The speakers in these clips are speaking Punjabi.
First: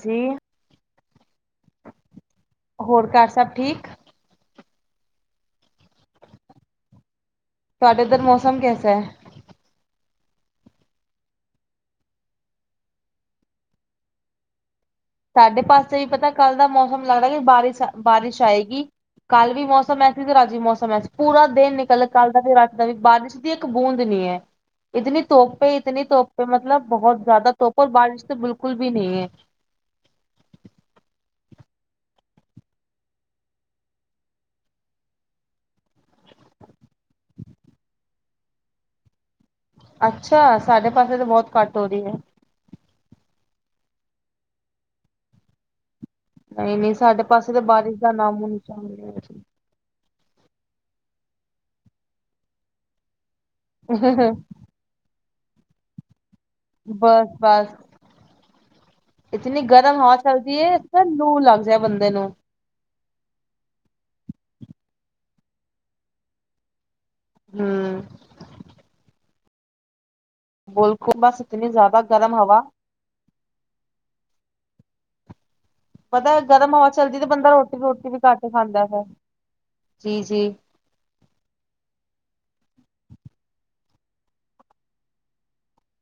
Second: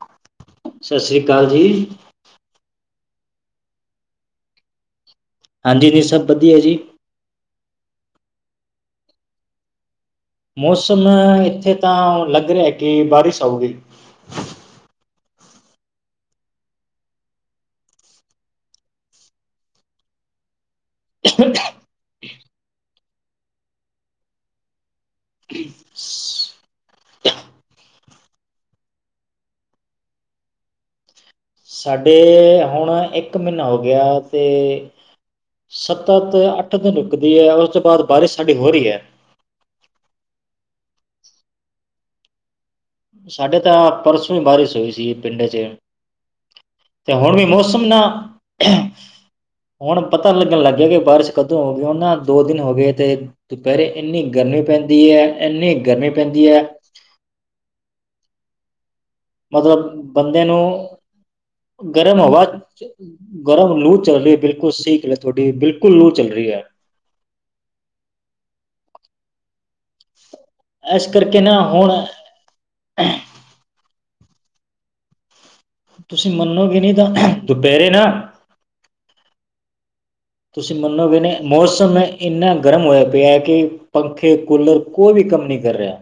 ਜੀ ਸਸ ਰੀ ਕਾਲ ਜੀ। ਹੋਰ ਕਰ ਸਭ ਠੀਕ? ਹਾਂਜੀ ਜੀ ਸਭ ਬਧੀਆ ਜੀ। ਤੁਹਾਡੇ ਏਧਰ ਮੌਸਮ ਕੈਸਾ ਹੈ? ਮੌਸਮ ਇੱਥੇ ਤਾਂ ਲੱਗ ਰਿਹਾ ਹੈ ਕਿ ਬਾਰਿਸ ਆਊਗੀ। ਸਾਡੇ ਪਾਸੇ ਵੀ ਪਤਾ ਕੱਲ ਦਾ ਮੌਸਮ ਲੱਗਦਾ ਕਿ ਬਾਰਿਸ ਬਾਰਿਸ਼ ਆਏਗੀ। ਕੱਲ ਵੀ ਮੌਸਮ ਐ ਸੀ ਤੇ ਰਜ ਵੀ ਮੌਸਮ ਅਜ ਪੂਰਾ ਦਿਨ ਨਿਕਲ ਕੱਲ ਦਾ ਫੇਰ ਰਾਤ ਦਾ ਵੀ ਬਾਰਿਸ਼ ਦੀ ਇੱਕ ਬੂੰਦ ਨੀ ਹੈ ਇਤਨੀ ਧੁੱਪ ਏ, ਇਤਨੀ ਧੁੱਪ ਏ ਮਤਲਬ ਬਹੁਤ ਜ਼ਿਆਦਾ ਧੁੱਪ ਏ ਅਰ ਬਾਰਿਸ਼ ਬਿਲਕੁਲ ਵੀ ਨਈਂ ਏ। ਸਾਡੇ ਹੁਣ ਇੱਕ ਮਹੀਨਾਂ ਹੋ ਗਿਆ ਤੇ ਸੱਤਾ ਤੇ ਅੱ ਅੱਛਾ! ਸਾਡੇ ਪਾਸੇ ਤੇ ਬਹੁਤ ਘੱਟ ਹੋ ਰਹੀ ਹੈ। ਸਾਡੇ ਤਾਂ ਪਰਸੋਂ ਇ ਬਾਰਿਸ ਹੋਈ ਸੀ ਪਿੰਡ ਚ। ਨਹੀਂ-ਨਹੀਂ ਸਾਡੇ ਹੁਣ ਵੀ ਪਾਸੇ ਤੇ ਮੌਸਮ ਬਾਰਿਸ਼ ਨਾ ਦਾ ਨਾਮੋਨਿਸ਼ਾਨ ਹੁਣ ਪਤਾ ਲੱਗਣ ਲੱਗ ਗਿਆ ਕਿ ਬਾਰਿਸ਼ ਕਦੋਂ ਆਊਗੀ ਹੁਣ ਨਾ ਦੋ ਦਿਨ ਹੋ ਗਏ ਆ ਤੇ ਦੁਪਹਿਰੇ ਇੰਨੀ ਹੈ ਗਰਮੀ ਪੈਂਦੀ ਹੈ ਏਨੀ ਗਰਮੀ ਪੈਂਦੀ ਹੈ ਬਸ-ਬਸ। ਮਤਲਬ ਹਵਾ ਬੰਦੇ ਚੱਲਦੀ ਹੈ ਇਸ ਨੂੰ, ਲੂ ਲੱਗ ਜਾਏ ਬੰਦੇ ਗਰਮ ਨੂੰ ਹਵਾ, ਗਰਮ ਲੂ ਚੱਲ ਰਹੀ [unintelligible] ਹੈ ਤੁਹਾਡੀ ਬਿਲਕੁਲ ਲੂ ਚੱਲ ਰਹੀ ਹੈ। ਹੂੰ ਬੋਲ ਇਸ ਕੋਲਾ ਕਰਕੇ ਨਾ ਕਿਤਨੀ ਹੁਣ ਜ਼ਿਆਦਾ ਗਰਮ ਹਵਾ ਤੁਸੀਂ ਪਤਾ ਗਰਮ ਮੰਨੋਗੇ ਹਵਾ ਨਹੀਂ ਤਾਂ ਚਲਦੀ ਤੇ ਬੰਦਾ ਦੁਪਹਿਰੇ ਨਾ ਰੋਟੀ-ਰੂਟੀ ਵੀ ਘੱਟ ਖਾਂਦਾ ਫੇਰ। ਤੁਸੀ ਮੰਨੋਗੇ ਨਹੀ ਮੌਸਮ ਇੰਨਾ ਗਰਮ ਹੋਇਆ ਪਿਆ ਕਿ ਪੱਖੇ, ਕੂਲਰ ਕੋਈ ਵੀ ਕੰਮ ਨਈ ਕਰ ਰਿਹਾ।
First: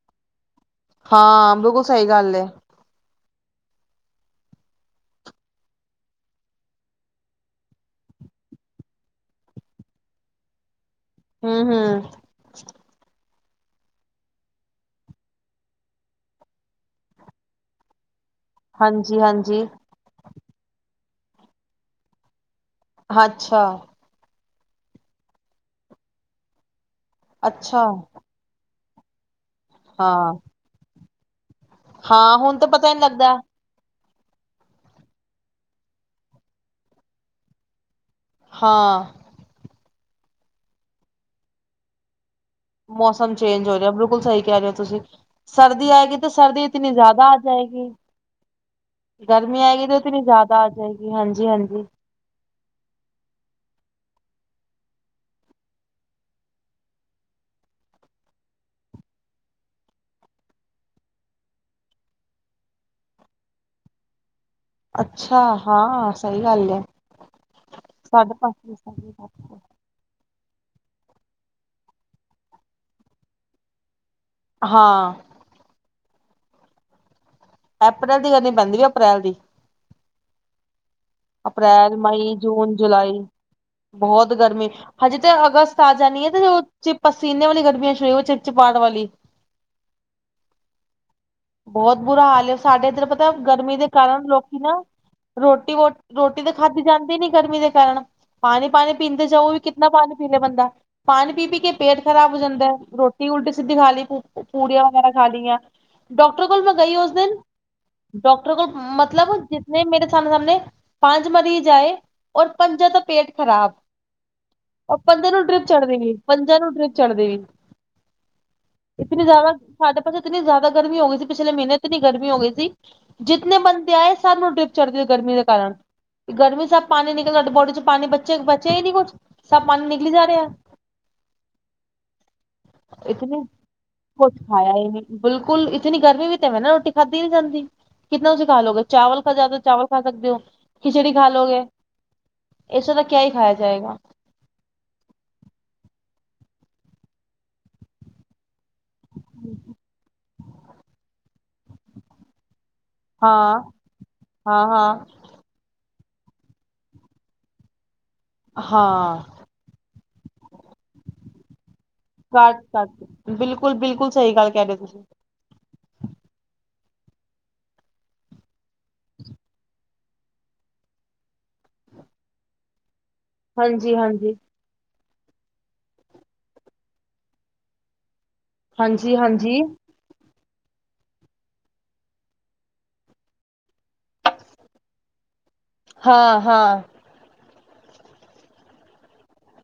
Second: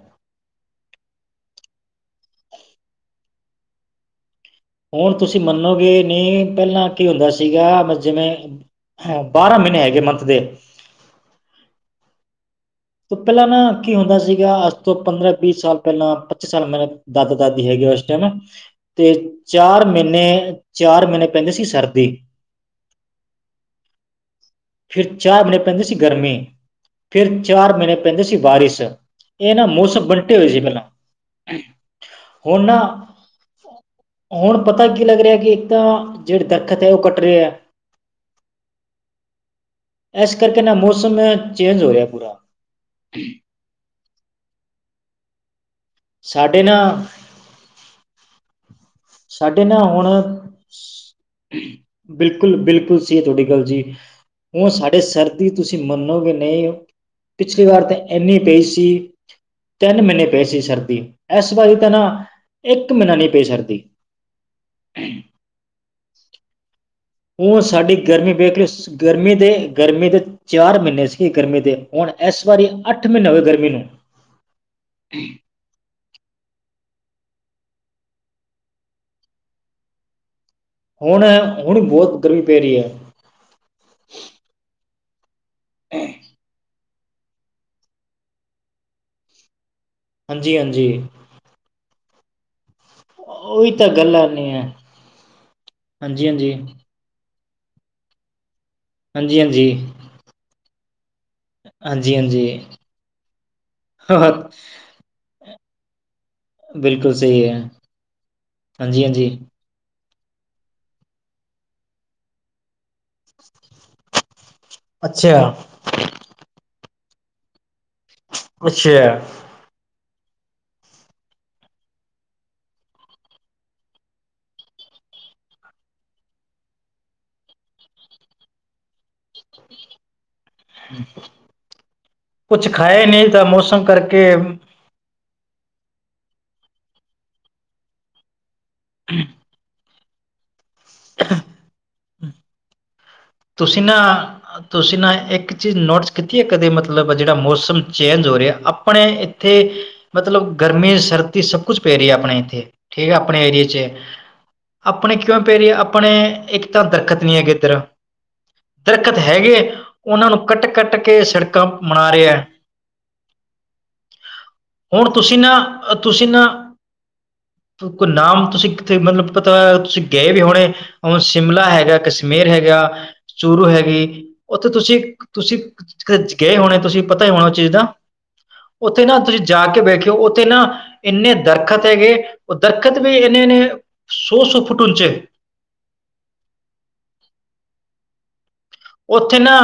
ਹਾਂ ਬਿਲਕੁਲ ਸਹੀ ਗੱਲ ਏ। ਹੁਣ ਤੁਸੀਂ ਮੰਨੋਗੇ ਨਹੀਂ ਪਹਿਲਾਂ ਕੀ ਹੁੰਦਾ ਸੀਗਾ ਬਸ ਜਿਵੇਂ ਹੈ ਬਾਰਾਂ ਮਹੀਨੇ ਹੈਗੇ ਮੰਥ ਦੇ। ਹੂੰ ਹੂੰ ਤੋਂ ਪਹਿਲਾਂ ਨਾ ਕੀ ਹੁੰਦਾ ਸੀਗਾ ਅੱਜ ਤੋਂ ਪੰਦਰਾਂ ਵੀਹ ਸਾਲ ਪਹਿਲਾਂ ਪੱਚੀ ਸਾਲ ਮੇਰੇ ਦਾਦਾ ਦਾਦੀ ਹੈਗੇ ਉਸ ਟਾਈਮ ਤੇ ਹਾਂਜੀ ਹਾਂਜੀ ਚਾਰ ਮਹੀਨੇ-ਚਾਰ ਮਹੀਨੇ ਪੈਂਦੇ ਸੀ ਸਰਦੀ। ਅੱਛਾ। ਫਿਰ ਚਾਰ ਮਹੀਨੇ ਪੈਂਦੀ ਗਰਮੀ। ਫਿਰ ਚਾਰ ਅੱਛਾ ਮਹੀਨੇ ਪੈਂਦੀ ਸੀ ਬਾਰਿਸ਼। ਇਹ ਨਾ ਮੌਸਮ ਹਾਂ ਬੰਟੇ ਹੋਏ ਸੀ ਪਹਿਲਾਂ। ਹਾਂ ਹੁਣ ਤਾਂ ਹੁਣ ਪਤਾ ਕੀ ਲੱਗ ਰਿਹਾ ਕਿ ਇੱਕ ਤਾਂ, ਜਿਹੜੇ ਦੱਖਤ ਹੈ ਉਹ ਕੱਟ ਰਹੇ ਹੈ। ਹਾਂ। ਇਸ ਕਰਕੇ ਨਾ ਮੌਸਮ ਚੇਂਜ ਹੋ ਰਿਹਾ ਪੂਰਾ। ਮੌਸਮ ਚੇਂਜ ਹੋ ਰਿਹਾ ਬਿਲਕੁਲ ਸਹੀ ਕਹਿ ਰਹੇ ਹੋ ਤੁਸੀਂ। ਸਰਦੀ ਆਏਗੀ ਤਾਂ ਸਰਦੀ ਸਾਡੇ ਨਾ ਇਤਨੀ ਜ਼ਿਆਦਾ ਆ ਜਾਏਗੀ। ਗਰਮੀ ਸਾਡੇ ਨਾ ਆਏਗੀ ਤੇ ਹੁਣ, ਇਤਨੀ ਜ਼ਿਆਦਾ ਆ ਜਾਏਗੀ ਹਾਂਜੀ ਹਾਂਜੀ ਬਿਲਕੁਲ-ਬਿਲਕੁਲ ਸਹੀ ਹੈ ਤੁਹਾਡੀ ਗੱਲ ਜੀ। ਹੁਣ ਸਾਡੇ ਸਰਦੀ ਤੁਸੀਂ ਮੰਨੋਗੇ ਨਹੀਂ ਪਿਛਲੀ ਵਾਰ ਤਾਂ ਇੰਨੀ ਪਈ ਸੀ, ਤਿੰਨ ਮਹੀਨੇ ਪਏ ਸੀ ਸਰ ਦੀ ਇਸ ਵਾਰੀ ਤਾਂ ਨਾ ਇੱਕ ਮਹੀਨਾ ਨੀ ਪਈ ਸਰਦੀ। ਅੱਛਾ ਹਾਂ ਸਹੀ ਗੱਲ ਏ। ਉਹ ਸਾਡੀ ਗਰਮੀ ਵੇਖ ਕੇ ਗਰਮੀ ਦੇ ਗਰਮੀ ਦੇ ਚਾਰ ਮਹੀਨੇ ਸੀਗੇ ਗਰਮੀ ਦੇ। ਹੁਣ ਇਸ ਵਾਰੀ ਅੱਠ ਮਹੀਨੇ ਹੋਏ ਗਰਮੀ ਨੂੰ। ਹਾਂ। ਅਪ੍ਰੈਲ ਦੀ ਗਰਮੀ ਪੈਂਦੀ ਆ ਅਪ੍ਰੈਲ ਦੀ। ਹੁਣ ਹੁਣ ਅਪ੍ਰੈਲ, ਬਹੁਤ ਮਈ, ਗਰਮੀ ਪੈ ਜੂਨ, ਰਹੀ ਹੈ ਜੁਲਾਈ ਬਹੁਤ ਗਰਮੀ। ਹਜੇ ਤਾਂ ਅਗਸਤ ਆ ਜਾਣੀ ਆ ਤੇ ਜਦੋਂ ਪਸੀਨੇ ਵਾਲੀ ਗਰਮੀਆਂ ਸ਼ੁਰੂ ਚਿਪ ਚਿਪਾਹਟ ਵਾਲੀ। ਹਾਂਜੀ-ਹਾਂਜੀ। ਬਹੁਤ ਬੁਰਾ ਹਾਲ ਏ ਸਾਡੇ ਇੱਧਰ ਪਤਾ ਗਰਮੀ ਦੇ ਗੱਲ ਕਾਰਨ ਆਨੀ ਲੋਕੀ ਹੈ ਨਾ, ਰੋਟੀ ਵੋਟੀ ਹਾਂਜੀ ਰੋਟੀ ਹਾਂਜੀ ਤਾਂ ਖਾਧੀ ਜਾਂਦੀ ਨੀ ਗਰਮੀ ਦੇ ਕਾਰਨ, ਪਾਣੀ ਪਾਣੀ ਪੀਂਦੇ ਹਾਂਜੀ ਜਾਓ ਵੀ ਹਾਂਜੀ ਕਿੰਨਾ ਪਾਣੀ ਪੀ ਲਏ ਬੰਦਾ। ਪਾਣੀ ਪੀ-ਪੀ ਕੇ ਪੇਟ ਹਾਂਜੀ ਖ਼ਰਾਬ ਹੋ ਹਾਂਜੀ ਜਾਂਦਾ, ਰੋਟੀ ਉਲਟੀ ਸਿੱਧੀ ਖਾ ਲਈ ਪੂੜੀਆਂ ਵਗੈਰਾ ਖਾ ਲਈਆਂ। ਡਾਕਟਰ ਕੋਲ ਮੈਂ ਗਈ ਉਸ ਬਿਲਕੁਲ ਦਿਨ, ਸਹੀ ਹੈ ਡਾਕਟਰ ਕੋਲ ਹਾਂਜੀ ਹਾਂਜੀ ਮਤਲਬ ਜਿਸਨੇ ਮੇਰੇ ਸਾਮ ਸਾਹਮਣੇ ਪੰਜ ਮਰੀਜ਼ ਆਏ, ਔਰ ਪੰਜਾਂ ਦਾ ਪੇਟ ਖਰਾਬ। ਉਹ ਪੰਜਾਂ ਅੱਛਾ ਨੂੰ ਡਰਿੱਪ ਚੜ੍ਹਦੇ ਵੀ, ਪੰਜਾਂ ਨੂੰ ਡਰਿੱਪ ਚੜਦੇ ਵੀ। ਇੱਕ ਅੱਛਾ ਨੂੰ ਜਾਵਾਂ [unintelligible] ਸ ਇਤਨੀ ਜ਼ਿਆਦਾ ਗਰਮੀ ਹੋ ਗਈ ਸੀ, ਪਿਛਲੇ ਮਹੀਨੇ ਇਤਨੀ ਗਰਮੀ ਹੋ ਗਈ ਸੀ, ਜਿਤਨੇ ਬੰਦੇ ਆਏ ਸਭ ਨੂੰ ਡਰਿੱਪ ਚੜ੍ਹ ਗਈ। ਗਰਮੀ ਦੇ ਕਾਰਨ। ਗਰਮੀ 'ਚ ਸਭ ਪਾਣੀ ਨਿਕਲ ਰਿਹਾ, ਬੋਡੀ 'ਚ ਪਾਣੀ ਬੱਚੇ ਬਚਿਆ ਹੀ ਨੀ ਕੁੱਝ, ਸਭ ਪਾਣੀ ਨਿਕਲੀ ਜਾ ਰਿਹਾ। ਕੁਛ ਖਾਏ ਨਹੀਂ ਇਤਨੀ ਤਾਂ ਮੌਸਮ ਕਰਕੇ। ਕੁਛ ਖਾਇਆ ਹੀ ਨਹੀਂ ਬਿਲਕੁਲ ਇਤਨੀ ਗਰਮੀ ਵੀ ਤਾਂ ਹੈ ਨਾ, ਰੋਟੀ ਖਾਧੀ ਨੀ ਜਾਂਦੀ, ਕਿਤਨਾ ਤੁਸੀਂ ਖਾ ਲੋਗੇ ਚਾਵਲ ਖਾ ਜਾਉਗੇ ਚਾਵਲ। ਖਾ ਸਕਦੇ ਹੋ, ਖਿਚੜੀ ਖਾ ਲੋੋਗੇ, ਏਸੇ ਤਾਂ ਤੁਸੀਂ ਨਾ, ਤੁਸੀਂ ਨਾ, ਇੱਕ ਚੀਜ਼ ਨੋਟਸ ਕੀਤੀ ਹੈ, ਕਦੇ ਮਤਲਬ ਜਿਹੜਾ ਮੌਸਮ ਚੇਂਜ ਹੋ ਰਿਹਾ, ਆਪਣੇ ਇੱਥੇ ਮਤਲਬ ਗਰਮੀ ਸਰਦੀ ਸਭ ਕੁਛ ਪੈ ਰਹੀ ਹੈ, ਆਪਣੇ ਇੱਥੇ। ਠੀਕ ਹੈ, ਆਪਣੇ ਏਰੀਏ 'ਚ, ਆਪਣੇ ਕਿਉਂ ਪੈ ਰਹੀ ਏ। ਆਪਣੇ, ਇੱਕ ਤਾਂ ਦਰਖਤ ਨੀ ਹੈਗੇ ਇੱਧਰ। ਦਰਖਤ ਹਾਂ ਹੈਗੇ, ਉਹਨਾਂ ਨੂੰ ਕੱਟ- ਕੱਟ ਕੇ ਸੜਕਾਂ ਮਨਾ ਰਿਹਾ, ਕੱਟ ਕੱਟ ਬਿਲਕੁਲ ਬਿਲਕੁਲ ਸਹੀ ਗੱਲ ਕਹਿ ਰਹੇ ਹੋ ਹੁਣ ਤੁਸੀਂ ਨਾ, ਤੁਸੀਂ ਨਾ ਕੋਈ ਨਾਮ, ਤੁਸੀਂ ਕਿੱਥੇ ਮਤਲਬ ਪਤਾ ਏ, ਤੁਸੀਂ ਗਏ ਵੀ ਹੋਣੇ, ਹੁਣ ਸ਼ਿਮਲਾ ਹੈਗਾ, ਕਸ਼ਮੀਰ ਹੈਗਾ। ਚੂਰੋ ਹਾਂਜੀ ਹੈਗੀ, ਹਾਂਜੀ ਉੱਥੇ ਤੁਸੀਂ ਤੁਸੀਂ ਗਏ ਹੋਣੇ ਤੁਸੀਂ ਪਤਾ ਹੀ ਹੋਣਾ ਉਸ ਚੀਜ਼ ਦਾ। ਉੱਥੇ ਹਾਂਜੀ ਨਾ ਤੁਸੀਂ ਹਾਂਜੀ ਜਾ ਕੇ ਬੈਠਿਓ ਤੇ ਨਾ ਇੰਨੇ ਦਰਖਤ ਹੈਗੇ, ਉਹ ਦਰਖਤ ਵੀ ਇੰਨੇ ਨੇ, ਸੌ-ਸੌ ਫੁੱਟ ਉੱਚੇ। ਹਾਂ ਹਾਂ। [inaudible] ਉੱਥੇ ਨਾ,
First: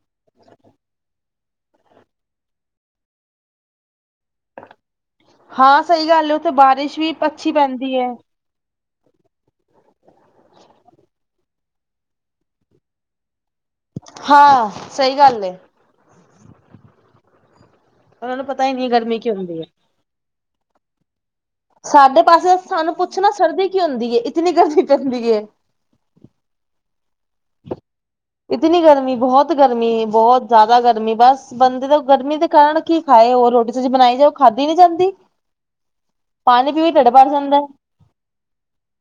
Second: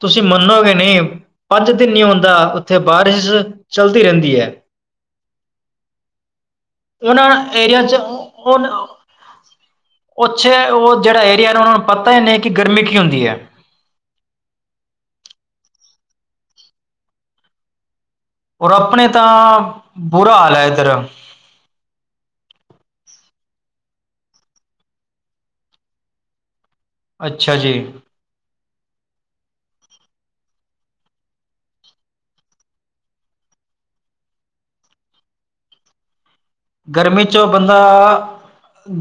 ਤੁਸੀਂ ਮੰਨੋਗੇ ਨੀ ਪੰਜ ਦਿਨ ਨੀ ਹੁੰਦਾ ਉੱਥੇ ਬਾਰਿਸ਼ ਚੱਲਦੀ ਰਹਿੰਦੀ ਹੈ। ਹਾਂ ਸਹੀ ਗੱਲ ਹੈ ਉੱਥੇ ਬਾਰਿਸ਼ ਵੀ ਉਹਨਾਂ ਅੱਛੀ ਏਰੀਆ ਚ ਪੈਂਦੀ ਹੈ। ਉਹ ਉੱਥੇ ਉਹ ਜਿਹੜਾ ਏਰੀਆ ਨਾ ਉਹਨਾਂ ਨੂੰ ਪਤਾ ਹੀ ਨਹੀਂ, ਕਿ ਗਰਮੀ ਕੀ ਹੁੰਦੀ ਹੈ। ਹਾਂ ਸਹੀ ਗੱਲ ਏ। ਉਹਨਾਂ ਨੂੰ ਪਤਾ ਔਰ, ਹੀ ਨਹੀਂ ਆਪਣੇ ਗਰਮੀ ਕੀ ਤਾਂ ਹੁੰਦੀ ਹੈ ਬੁਰਾ ਹਾਲ ਹੈ ਇੱਧਰ। ਸਾਡੇ ਪਾਸੇ, ਸਾਨੂੰ ਪੁੱਛਣਾ ਸਰਦੀ ਕੀ ਹੁੰਦੀ, ਇਤਨੀ ਗਰਮੀ ਪੈਂਦੀ ਹੈ। [unintelligible] ਅੱਛਾ ਜੀ। ਇਤਨੀ ਗਰਮੀ, ਬਹੁਤ ਗਰਮੀ, ਬਹੁਤ ਜ਼ਿਆਦਾ ਗਰਮੀ, ਬਸ ਬੰਦੇ ਦੇ, ਗਰਮੀ ਦੇ ਕਾਰਨ ਕੀ ਖਾਏ ਹੋ। ਉਹ ਰੋਟੀ- ਸਬਜ਼ੀ ਬਣਾਈ ਜਾਓ, ਉਹ ਖਾਦੀ ਨੀ ਜਾਂਦੀ। ਪਾਣੀ ਪੀਵੇ ਢਿੱਡ ਗਰਮੀ ਭਰ ਚੋਂ ਜਾਂਦਾ ਬੰਦਾ,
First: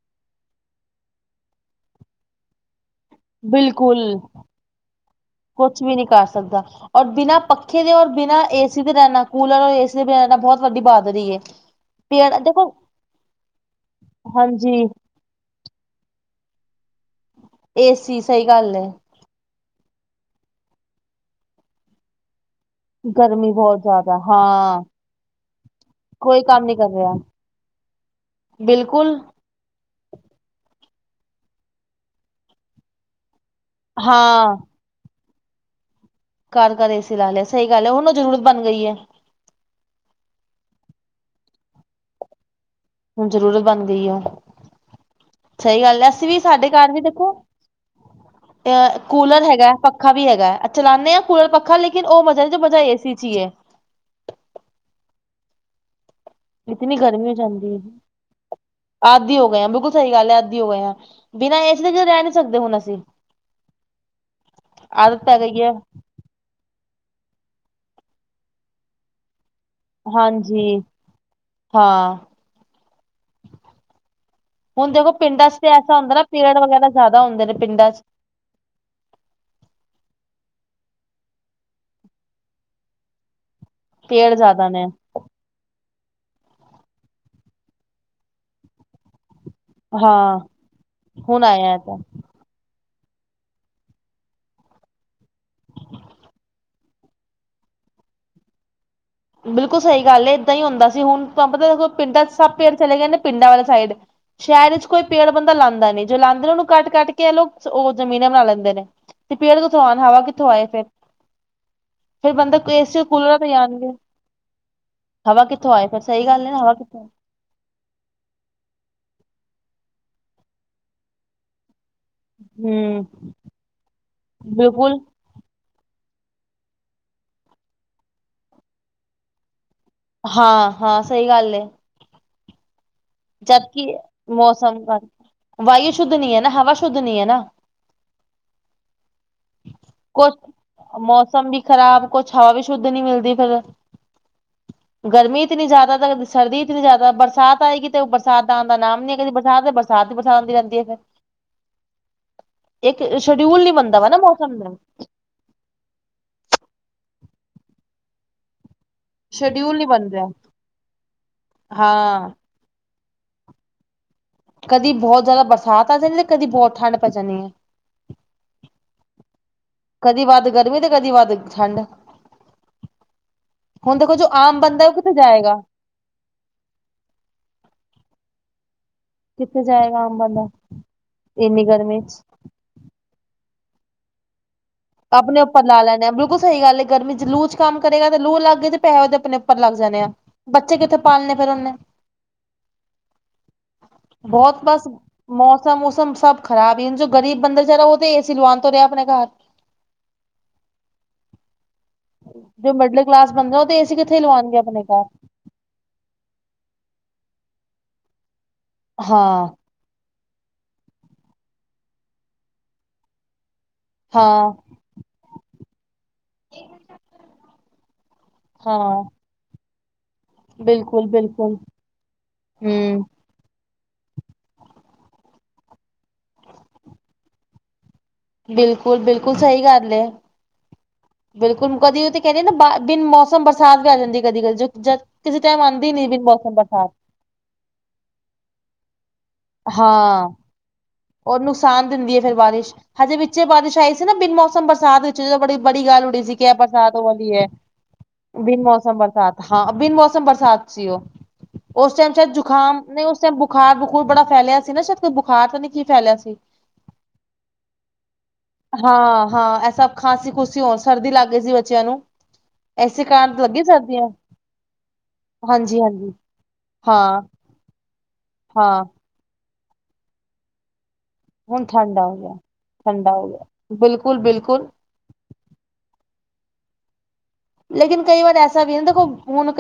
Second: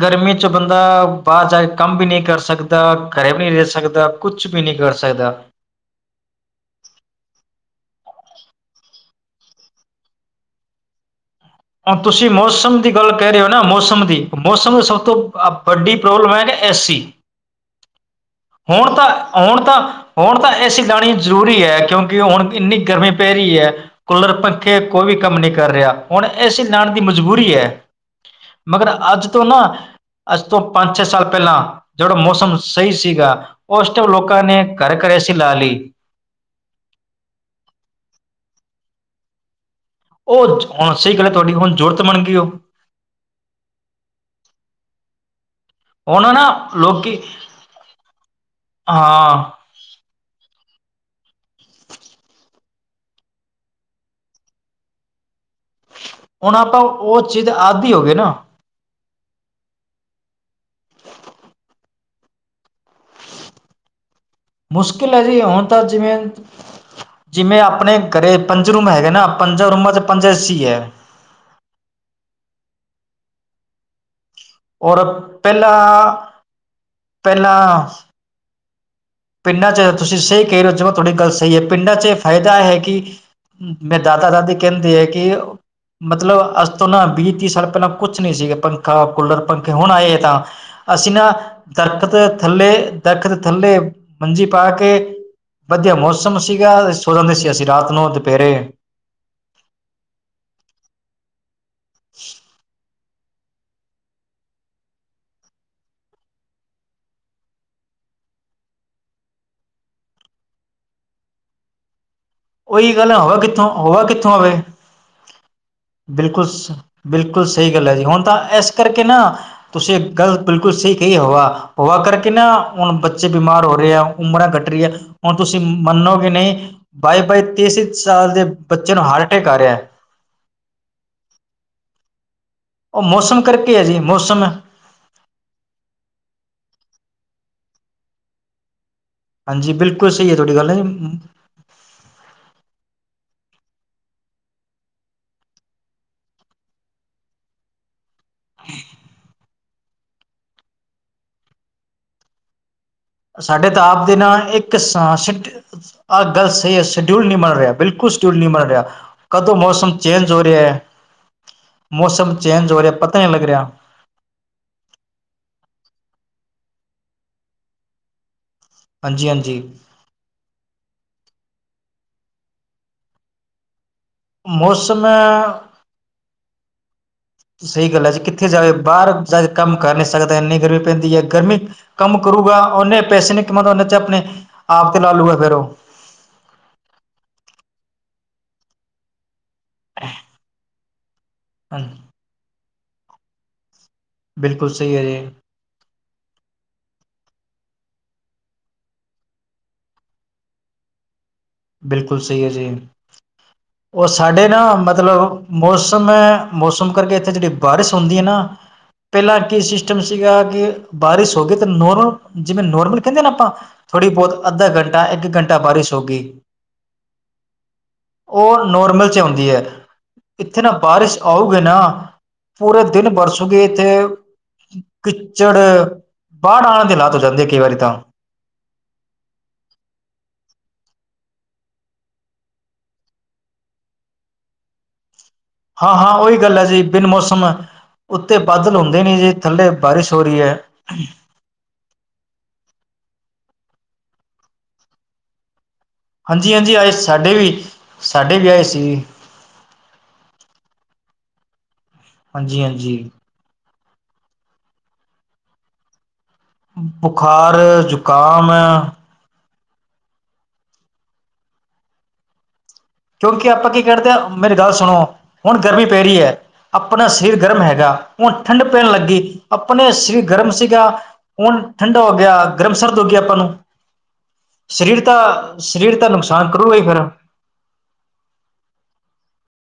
ਗਰਮੀ ਚ ਬੰਦਾ ਬਾਾਹਰ ਜਾ ਕੇ ਕੰਮ ਵੀ ਨਹੀਂ ਕਰ ਸਕਦਾ, ਘਰੇ ਵੀ ਨਹੀਂ ਰਹਿ ਬਿਲਕੁਲ ਸਕਦਾ, ਕੁਛ ਵੀ ਨਹੀਂ ਕਰ ਸਕਦਾ। ਕੁਛ ਵੀ ਨਹੀਂ ਕਰ ਸਕਦਾ, ਔਰ ਬਿਨਾਂ ਪੱਖੇ ਦੇ ਔਰ ਬਿਨਾਂ ਏ ਸੀ ਦੇ ਰਹਿਣਾ, ਕੂਲਰ ਔਰ ਏ ਸੀ ਵਗੈਰਾ ਦੇ ਰਹਿਣਾ ਬਹੁਤ ਵੱਡੀ ਬਹਾਦਰੀ ਏ। ਹੁਣ ਤੁਸੀਂ ਪੇੜ ਦੇਖੋ ਮੌਸਮ ਦੀ ਗੱਲ ਕਹਿ ਰਹੇ ਹੋ ਨਾ, ਮੌਸਮ ਦੀ, ਮੌਸਮ ਦੀ ਹਾਂਜੀ ਸਭ ਤੋਂ ਵੱਡੀ ਪ੍ਰੋਬਲਮ ਹੈ ਕਿ ਏ ਸੀ। ਏ ਸੀ। ਸਹੀ ਗੱਲ ਹੁਣ ਤਾਂ, ਹੁਣ ਤਾਂ, ਹੁਣ ਤਾਂ ਏ ਸੀ ਲੈਣੀ ਜ਼ਰੂਰੀ ਹੈ, ਕਿਉਂਕਿ ਹੁਣ ਇੰਨੀ ਗਰਮੀ ਪੈ ਰਹੀ ਹੈ, ਬਹੁਤ ਜ਼ਿਆਦਾ ਕੁੱਲਰ, ਪੱਖੇ ਹਾਂ ਕੋਈ ਵੀ ਕੰਮ ਨਹੀਂ ਕਰ ਰਿਹਾ, ਹੁਣ ਕੋਈ ਏਸੀ ਕੰਮ ਨੀ ਕਰ ਲਾਣ ਦੀ ਰਿਹਾ ਮਜਬੂਰੀ ਹੈ। ਮਗਰ, ਬਿਲਕੁਲ ਅੱਜ ਤੋਂ ਨਾ ਅੱਜ ਤੋਂ ਪੰਜ, ਛੇ ਸਾਲ ਪਹਿਲਾਂ ਜਿਹੜਾ ਮੌਸਮ ਸਹੀ ਸੀਗਾ ਉਸ ਟਾਈਮ ਲੋਕਾਂ ਹਾਂ ਨੇ ਘਰ- ਘਰ ਏਸੀ ਲਾ, ਲਈ ਘਰ -ਘਰ ਏਸੀ ਲਾ ਲਏ, ਸਹੀ ਗੱਲ ਹੈ। ਹੁਣ ਉਹ ਜਰੂਰਤ ਬਣ ਗਈ ਏ। ਉਹ, ਹੁਣ ਸਹੀ ਗੱਲ ਹੈ ਤੁਹਾਡੀ, ਹੁਣ ਜ਼ਰੂਰਤ ਬਣ ਗਈ ਉਹ। ਜਰੂਰਤ ਬਣ ਗਈ ਹੈ। ਸਹੀ ਗੱਲ ਹੈ, ਅਸੀਂ ਹੁਣ ਵੀ ਨਾ ਸਾਡੇ ਘਰ ਵੀ ਲੋਕੀ ਦੇਖੋ ਹਾਂ ਕੂਲਰ ਹੈਗਾ, ਪੱਖਾ ਵੀ ਹੈਗਾ ਚਲਾਨੇ ਕੂਲਰ, ਪੱਖਾ ਲੇਕਿਨ ਉਹ ਮਜ਼ਾ ਨੀ, ਜੋ ਮਜ਼ਾ ਏਸੀ ਚ ਹੀ ਹੈ। ਹੁਣ, ਆਪਾਂ ਉਸ ਚੀਜ਼ ਦੇ ਆਦੀ ਹੋ ਗਏ ਨਾ ਆਦੀ ਹੋ ਗਏ, ਬਿਲਕੁਲ ਸਹੀ ਗੱਲ ਹੈ ਆਦੀ ਹੋ ਗਏ ਹਾਂ, ਬਿਨਾਂ ਏਸੀ ਤੋਂ ਰਹਿ ਨੀ ਰਹਿ ਸਕਦੇ ਹੁਣ, ਅਸੀਂ। ਮੁਸ਼ਕਿਲ ਹੈ ਆਦਤ ਪੈ ਜੀ ਗਈ ਹੁਣ ਤਾਂ ਜਿਵੇਂ, ਜਿਵੇਂ ਆਪਣੇ ਘਰੇ ਪੰਜਰੂਮ ਹੈਗੇ ਨਾ ਪੰਜ ਰੂਮਾਂ ਚ ਪੰਜੇ ਏਸੀ ਹਾਂਜੀ ਹ। ਖਾਲੀ ਹੁਣ ਔਰ ਦੇਖੋ ਪਿੰਡਾਂ ਚ ਪਹਿਲਾਂ ਐਸਾ ਹੁੰਦਾ ਨਾ ਪੇੜ ਵਗੈਰਾ ਜਿਆਦਾ ਹੁੰਦੇ ਨੇ ਪਹਿਲਾਂ ਪਿੰਡਾਂ। ਪਿੰਡਾਂ ਚ ਤੁਸੀਂ ਸਹੀ ਕਹਿ ਰਹੇ ਹੋ ਤੁਹਾਡੀ ਗੱਲ ਸਹੀ ਹ ਪਿੰਡਾਂ ਚ ਫਾਇਦਾ ਹੈ। ਕੀ ਮੈਂ ਦਾਦਾ ਪੇੜ ਦਾਦੀ ਜ਼ਿਆਦਾ ਨੇ ਕਹਿੰਦੇ ਹ ਕਿ ਮਤਲਬ ਅਰਜਨ ਤੋਂ ਨਾ ਵੀਹ ਪੱਚੀ ਸਾਲ ਪਹਿਲਾਂ ਕੁਝ ਨਹੀਂ ਸੀ ਖੁੱਲਰ। ਪੱਖੇ ਹੁਣ ਆਏ ਹੈ ਹਾਂ ਤਾਂ ਅਸੀਂ ਨਾ ਹੁਣ ਆਇਆ ਇਹ ਤਾਂ ਦਰਖਤ ਥੱਲੇ ਦਰਖਤ ਥੱਲੇ ਹਾਂਜੀ ਪਾ ਕੇ ਵਧੀਆ ਮੌਸਮ ਸੀਗਾ ਸੋਰਾਂ ਦੇ ਸੀ ਰਾਤ ਨੂੰ ਤੇ ਫਿਰ ਬਿਲਕੁਲ ਸਹੀ ਗੱਲ ਹ ਇਦਾਂ ਹੀ ਹੁੰਦਾ ਸੀ ਹੁਣ ਤਾਂ ਪਤਾ ਪਿੰਡਾਂ ਚ ਸਭ ਪੇਰ ਚਲੇ ਗਏ ਨੇ। ਪਿੰਡਾਂ ਵਾਲੇ ਸਾਈਡ ਸ਼ਾਇਦ ਇ ਚ ਕੋਈ ਪੇੜ ਬੰਦਾ ਲਾਂਦਾ ਨਹੀਂ ਜੋ ਲਾਂਦੇ ਨੂੰ ਕੱਟ ਕੱਟ ਕੇ ਉਹ ਜਮੀਨ ਬਣਾ ਲੈਂਦੇ ਨੇ, ਤੇ ਪੇੜ ਕਿੱਥੋਂ ਆਣ, ਹਵਾ ਕਿੱਥੋਂ ਆਏ, ਫੇਰ? ਫਿਰ ਬੰਦੇ, ਏਸੀ, ਕੂਲਰਾਂ ਤੇ ਹੀ ਆਉਣਗੇ। ਹੋਵੇ, ਸਹੀ ਬਿਲਕੁਲ ਗੱਲ ਹੈ ਨਾ ਹਵਾ ਕਿੱਥੋਂ -ਬਿਲਕੁਲ, ਸਹੀ ਗੱਲ ਹੈ ਜੀ, ਹੁਣ ਤਾਂ ਇਸ ਕਰਕੇ ਨਾ ਤੁਸੀਂ, ਇੱਕ ਗੱਲ ਬਿਲਕੁਲ ਸਹੀ ਕਹੀ, ਹਵਾ ਹਵਾ ਕਰਕੇ ਨਾ, ਹੁਣ ਹੂੰ, ਬੱਚੇ ਬਿਮਾਰ ਹੋ ਰਹੇ ਆ, ਉਮਰਾਂ ਘੱਟ ਰਹੀ ਹੈ। ਬਿਲਕੁਲ ਹੁਣ ਤੁਸੀਂ ਮੰਨੋ ਕਿ ਨਹੀਂ, ਬਾਈ -ਬਾਈ, ਤੇਈ -ਤੇਈ, ਸਾਲ ਦੇ ਬੱਚੇ ਨੂੰ, ਹਾਰਟ ਅਟੈਕ ਆ ਰਿਹਾ। ਹਾਂ- ਹਾਂ, ਸਹੀ ਗੱਲ ਹੈ। ਉਹ ਮੌਸਮ ਕਰਕੇ ਹੈ ਜਦਕਿ ਜੀ ਮੌਸਮ, ਵਾਯੂ ਸ਼ੁੱਧ ਨਹੀਂ ਹੈ, ਨਾ ਹਵਾ ਸ਼ੁੱਧ ਹਾਂਜੀ ਬਿਲਕੁਲ ਸਹੀ ਹੈ ਤੁਹਾਡੀ [unintelligible] ਗੱਲ ਜੀ। ਮੌਸਮ ਵੀ ਖਰਾਬ, ਕੁਝ ਹਵਾ ਵੀ ਸ਼ੁੱਧ ਨਹੀਂ ਮਿਲਦੀ ਪਈ ਹੈ। ਗਰਮੀ ਇਤਨੀ ਜ਼ਿਆਦਾ, ਸਰਦੀ ਇਤਨੀ ਜਿਆਦਾ, ਬਰਸਾਤ ਆਏਗੀ ਤੇ ਬਰ ਬਰਸਾਤ ਆਉਣ ਦਾ ਨਾਮ ਨਹੀਂ ਕਦੇ, ਕਦੀ, ਬਰਸਾਤ ਹੀ ਬਰਸਾਤ ਹੁੰਦੀ ਰਹਿੰਦੀ ਫੇਰ ਸਾਡੇ ਤਾਪ ਦੇ ਨਾਲ ਇੱਕ ਸਾਸ। ਜਰੂਰ ਨਹੀਂ ਬਣ ਰਿਹਾ ਬਿਲਕੁਲ ਸਟੂਲ ਨਹੀਂ ਬਣ ਰਿਹਾ ਮੈਨੇ ਆਪਕੋ ਕਦੋਂ ਸ਼ਡਿਊਲ ਨੀ ਮੌਸਮ ਬਣ ਚੇਂਜ ਹੋ ਰਿਹਾ ਹਾਂ, ਮੌਸਮ ਚੇਂਜ ਹੋ ਰਿਹਾ। ਲੱਗ ਰਿਹਾ। ਕਦੀ ਬਹੁਤ ਜਿਆਦਾ ਬਰਸਾਤ ਆ ਜਾਂਦੀ ਤੇ ਕਦੀ ਬਹੁਤ ਠੰਡ ਪੈ ਜਾਂਦੀ। ਹਾਂਜੀ ਹਾਂਜੀ ਕਦੀ ਵੱਧ ਗਰਮੀ ਤੇ ਕਦੀ ਵੱਧ ਠੰਡ। ਹੁਣ ਦੇਖੋ ਜੋ ਆਮ ਬੰਦਾ ਮੌਸਮ ਕਿਤੇ ਜਾਏਗਾ। ਸਹੀ ਗੱਲ ਹੈ ਜੀ ਕਿੱਥੇ ਜਾ ਕੇ ਪਰ ਸਰ ਕਿੱਥੇ ਕਮ ਕਰ ਜਾਏਗਾ ਨਹੀਂ ਆਮ ਸਕਦੇ ਬੰਦਾ ਇਨੀ ਗਰਮੀ ਪੈਂਦੀ ਹ ਗਰਮੀ ਇੰਨੀ ਕੰਮ ਚ ਕਰੂਗਾ ਉਨੇ ਨੱਚ ਆਪਣੇ ਆਪ ਤੇ ਲਾ ਲੂਗਾ ਆਪਣੇ ਫੇਰ ਉੱਪਰ ਉਹ ਲਾ ਲੈਦੇ ਆ ਬਿਲਕੁਲ ਸਹੀ ਗੱਲ ਹ ਗਰਮੀ ਜਲੂਸ ਕੰਮ ਕਰੇਗਾ ਤੇ ਲੂ ਲੱਗ ਗਏ ਤੇ ਪੈਸੇ ਪਤਾ ਲੱਗ ਜਾਦੇ ਆ ਬੱਚੇ ਕਿੱਥੇ ਪਾਲਣੇ ਫਿਰ ਬੋਤ ਬਿਲਕੁਲ ਬਸ ਸਹੀ ਹੈ ਜੀ ਮੌਸਮ ਮੂਸਮ ਸਭ ਖਰਾਬ ਇੰਝ ਜੋ ਗ਼ਰੀਬ ਬੰਦਾ ਜੇਰਾ ਓ ਤੇ ਏ ਸੀ ਲਵਾਣ ਤੋਂ ਰਿਆ ਆਪਣੇ ਘਰ ਬਿਲਕੁੱਲ ਸਈ ਐ ਜੀ। ਜੋ ਮਿਡਲ ਕਲਾਸ ਬੰਦਾ ਉਹ ਤੇ ਏਸੀ ਓ ਕਿੱਥੇ ਸਾਡੇ ਲਵਾਉਣਗੇ ਨਾ ਆਪਣੇ ਘਰ ਮਤਲਬ ਮੌਸਮ-ਮੌਸਮ ਕਰਕੇ ਏ ਜੇੜੀ ਬਾਰਿਸ਼ ਹੁੰਦੀ ਐ ਨਾ ਪਿਲਾ ਹਾਂ ਕੀ ਸਿਸਟਮ ਸੀਗਾ ਕਿ ਬਾਰਿਸ਼ ਹੋਗੀ ਤੇ ਨੋਰਮਲ ਜਿਵੇਂ ਨੋਰਮਲ ਕੇਂਦੇ ਆ ਨਾ ਆਪਾਂ ਥੋੜ੍ਹੀ ਬੋਤ ਹਾਂ ਅੱਧਾ ਘੰਟਾ ਇੱਕ ਘੰਟਾ ਬਾਰਿਸ਼ ਹੋ ਗੀ। ਓ ਹਾਂ ਨੋਰਮਲ ਚ ਓਂਦੀ ਐ ਇੱਥੇ ਨਾ ਬਿਲਕੁਲ ਬਾਰਿਸ਼ ਆਉ ਬਿਲਕੁਲ ਗੇ ਨਾ ਪੂਰੇ ਹਮ ਦਿਨ ਵਰਸੋਗੇ ਇੱਥੇ ਕਿੱਚੜ ਬਾੜ ਆਣ ਦੇ ਹਾਲਾਤ ਹੋ ਜਾਂਦੇ ਆ ਕਈ ਵਾਰੀ ਤਾਂ ਬਿਲਕੁੱਲ ਬਿਲਕੁੱਲ ਸਈ ਗੱਲ ਐ ਬਿਲਕੁੱਲ ਕਦੀ ਓ ਤੇ [unintelligible] ਨਾ ਬਿਨ ਮੌਸਮ ਬਰਸਾਤ ਵੀ ਆ ਜਾਂਦੀ ਕਦੀ-ਕਦੀ ਜ ਜਦ ਕਿਸੇ ਟਾਈਮ ਆਉਂਦੀ ਨੀ ਹਾਂ-ਹਾਂ ਬਿਨ ਓਹੀ ਮੌਸਮ ਗੱਲ ਐ ਜੀ ਬਰਸਾਤ ਬਿਨ ਮੌਸਮ ਉੱਤੇ ਬਾਦਲ ਹੁੰਦੇ ਨੇ ਜੀ ਥੱਲੇ ਬਾਰਿਸ਼ ਹੋ ਰੀ ਐ ਓ ਨੁਕਸਾਨ ਦਿੰਦੀ ਐ ਫਿਰ ਬਾਰਿਸ਼ ਹਜੇ ਵਿੱਚੇ ਬਾਰਿਸ਼ ਆਈ ਸੀ ਨਾ ਬਿਨ ਮੌਸਮ ਬਰਸਾਤ ਵਿੱਚ ਜਦੋਂ ਬੜੀ ਬੜੀ ਗੱਲ ਉੜੀ ਸੀ ਕਿਆ ਹਾਂਜੀ ਹਾਂਜੀ ਆਏ ਬਰਸਾਤ ਹੋਦੀ ਸਾਡੇ ਐ ਵੀ ਸਾਡੇ ਵੀ ਬਿਨ ਆਏ ਸੀ ਮੌਸਮ ਬਰਸਾਤ ਹਾਂ ਬਿਨ ਮੌਸਮ ਬਰਸਾਤ ਸੀ ਉਹ। ਉਸ ਟਾਈਮ ਸ਼ਾਇਦ ਹਾਂਜੀ ਜੁਖਾਮ ਹਾਂਜੀ ਨਈ ਉਸ ਟਾਈਮ ਬੁਖਾਰ ਬਖੂਰ ਬੜਾ ਫੈਲਿਆ ਸੀ ਨਾ ਸ਼ਾਇਦ ਕੋਈ ਬੁਖਾਰ ਤਾਂ ਨੀ ਕੀ ਫੈਲਿਆ ਸੀ। ਬੁਖਾਰ, ਜ਼ੁਕਾਮ ਸਭ ਖਾਂਸੀ ਖੁੰਸੀ ਹੋਣ ਸਰਦੀ ਲੱਗ ਗਈ ਸੀ ਬੱਚਿਆਂ ਨੂੰ ਐਸੇ ਕਾਰਨ ਤਾਂ ਕਿਉਂਕਿ ਲੱਗੀ ਆਪਾਂ ਕੀ ਕਰਦੇ ਸਰਦੀਆਂ ਆ ਮੇਰੀ ਗੱਲ ਸੁਣੋ ਹੁਣ ਹਾਂਜੀ ਗਰਮੀ ਪੈ ਹਾਂਜੀ ਰਹੀ ਐ ਹਾਂ ਆਪਣਾਸਿਰ ਗਰਮ ਹੈਗਾ। ਹੁਣ ਠੰਡ ਹਾਂ ਪੈਣ ਲੱਗੀ ਆਪਣਾ ਸਰੀਰ ਗਰਮ ਸੀਗਾ। ਹੁਣ ਠੰਡਾ ਹੋ ਗਿਆ ਗਰਮ ਸਰਦ ਹੋ ਗਈ ਆਪਾਂ ਨੂੰ। ਸਰੀਰ ਤਾਂ ਸਰੀਰ ਤਾਂ ਨੁਕਸਾਨ ਕਰੂਗਾ ਈ ਫੇਰ। ਲੇਕਿਨ ਕਈ ਵਾਰ ਐਸਾ ਵੀ ਨਾ ਦੇਖੋ ਹੁਣ ਕਈ